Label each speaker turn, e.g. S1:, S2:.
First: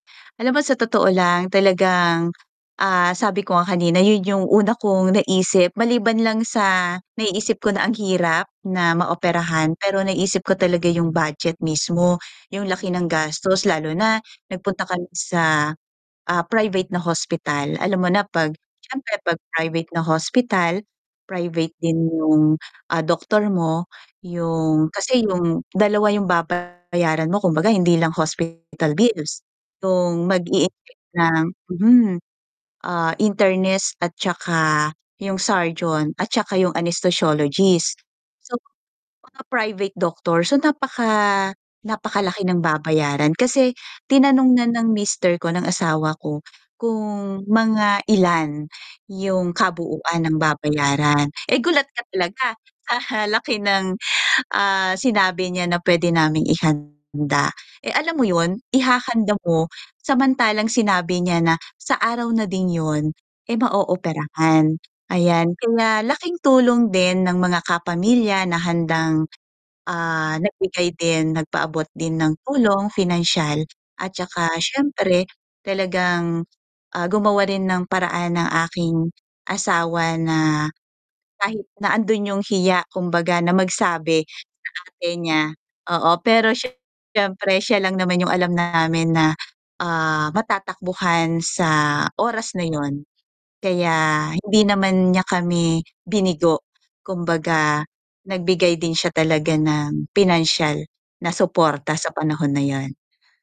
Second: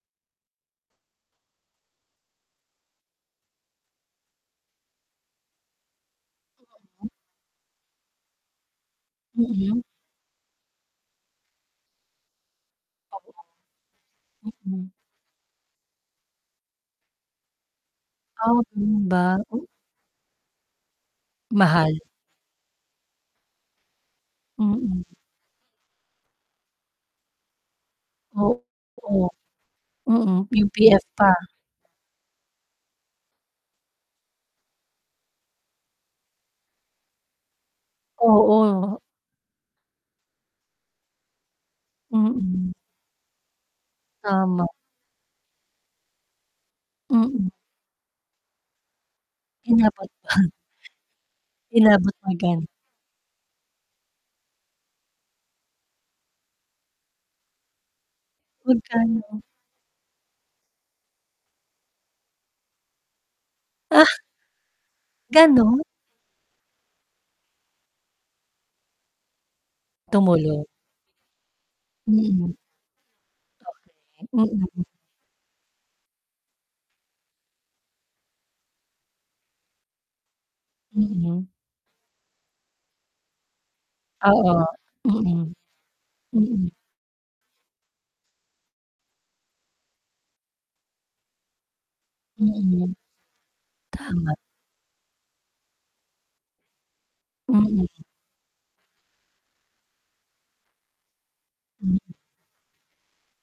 S1: Alam mo sa totoo lang talagang ah, sabi ko nga kanina yun yung una kong naisip, maliban lang sa naiisip ko na ang hirap na maoperahan
S2: Mm.
S1: pero naisip ko talaga yung budget mismo yung laki ng gastos lalo na nagpunta
S2: Mm.
S1: kan sa, ah private na hospital, alam mo na
S2: Ah
S1: pag
S2: ganun
S1: syempre
S2: ba?
S1: pag
S2: O
S1: private na hospital, private
S2: Mahal.
S1: din yung ah doktor mo, yung
S2: Mm.
S1: kasi yung dalawa yung babayaran mo kumbaga hindi lang hospital
S2: Oo,
S1: bills, yung
S2: mm
S1: mag i
S2: UPS
S1: [unintelligible]
S2: pa.
S1: ng hmm ah internist at tsaka yung surgeon at tsaka yung anesthesiologist. So
S2: Oo.
S1: mga private doctor, so napaka napakalaki ng
S2: Mm.
S1: babayaran kasi tinanong na
S2: Tama.
S1: ng mister ko, ng asawa ko kung
S2: Mm.
S1: mga ilan yung kabuuan ng
S2: [unintelligible]
S1: babayaran, eh gulat ka
S2: Inabot
S1: talaga
S2: magkan.
S1: sa laki ng, ah sinabi niya na pwede naming ihanda. Eh alam mo yun, ihahanda
S2: Magkano?
S1: mo samantalang sinabi niya na sa araw na din yun eh
S2: Ah.
S1: ma-ooperahan. Ayan
S2: Ganun?
S1: kaya laking tulong din ng mga kapamilya na handang ah
S2: Tumulo.
S1: nagbigay din nagpaabot din ng
S2: Mm.
S1: tulong pinansiyal
S2: Okey,
S1: at tsaka
S2: Mm.
S1: syempre talagang ah gumawa rin ng paraan ang aking asawa na,
S2: Mm.
S1: kahit nandoon yung hiya kumbaga na magsabi sa
S2: Oo
S1: ate niya
S2: mm,
S1: oo pero
S2: mm.
S1: syempre siya lang naman yung alam namin na ah matatakbuhan sa oras na
S2: Mm
S1: yun, kaya
S2: tama.
S1: hindi naman niya kami binigo kumbaga
S2: Mm.
S1: nagbigay din siya talaga ng pinansyal na suporta sa panahon na 'yon.